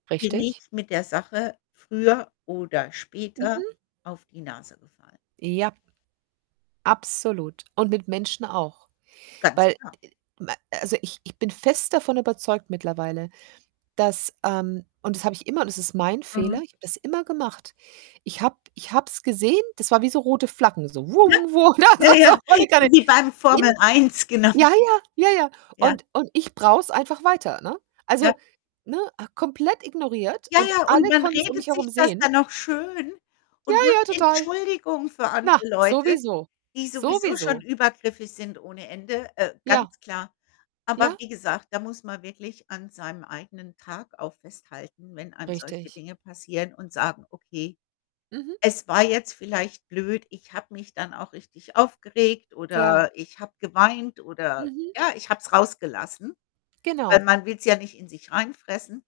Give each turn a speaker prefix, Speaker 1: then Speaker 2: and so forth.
Speaker 1: Bin ich
Speaker 2: Richtig?
Speaker 1: mit der Sache früher oder später
Speaker 2: Mhm.
Speaker 1: auf die Nase gefallen.
Speaker 2: Ja. Absolut, und mit Menschen auch.
Speaker 1: Ganz
Speaker 2: Weil
Speaker 1: klar.
Speaker 2: d äh, ma a also, ich ich bin fest davon überzeugt mittlerweile, dass, ähm und das habe ich immer und es ist mein Fehler,
Speaker 1: Mhm.
Speaker 2: ich habe das immer gemacht. Ich habe ich habe es gesehen, das war wie so rote Flaggen, so das
Speaker 1: Ne? Ja,
Speaker 2: war so,
Speaker 1: ja.
Speaker 2: volle Kanne
Speaker 1: So wie beim
Speaker 2: in
Speaker 1: Formel 1, genau.
Speaker 2: ja, ja, ja, ja.
Speaker 1: Ja.
Speaker 2: Und und ich brauche es einfach weiter, ne? Also,
Speaker 1: Ja.
Speaker 2: ne, komplett ignoriert
Speaker 1: Ja,
Speaker 2: und
Speaker 1: ja, und
Speaker 2: alle
Speaker 1: man
Speaker 2: konnten es um mich
Speaker 1: redet
Speaker 2: herum
Speaker 1: sich das
Speaker 2: sehen.
Speaker 1: dann noch schön
Speaker 2: Ja,
Speaker 1: und macht
Speaker 2: ja, total.
Speaker 1: Entschuldigungen für
Speaker 2: Na,
Speaker 1: andere Leute,
Speaker 2: sowieso,
Speaker 1: die sowieso schon
Speaker 2: sowieso.
Speaker 1: übergriffig sind ohne Ende, äh,
Speaker 2: Ja.
Speaker 1: ganz klar. Aber
Speaker 2: Ja.
Speaker 1: wie gesagt, da muss man wirklich an seinem eigenen Tag auch festhalten, wenn einem solche
Speaker 2: Richtig.
Speaker 1: Dinge passieren und sagen: „Okay,
Speaker 2: Mhm.
Speaker 1: es war jetzt vielleicht blöd, ich habe mich dann auch richtig aufgeregt
Speaker 2: Ja.
Speaker 1: oder ich habe geweint oder
Speaker 2: Mhm.
Speaker 1: ja, ich habe es rausgelassen.“, weil
Speaker 2: Genau.
Speaker 1: man will's ja nicht in sich reinfressen.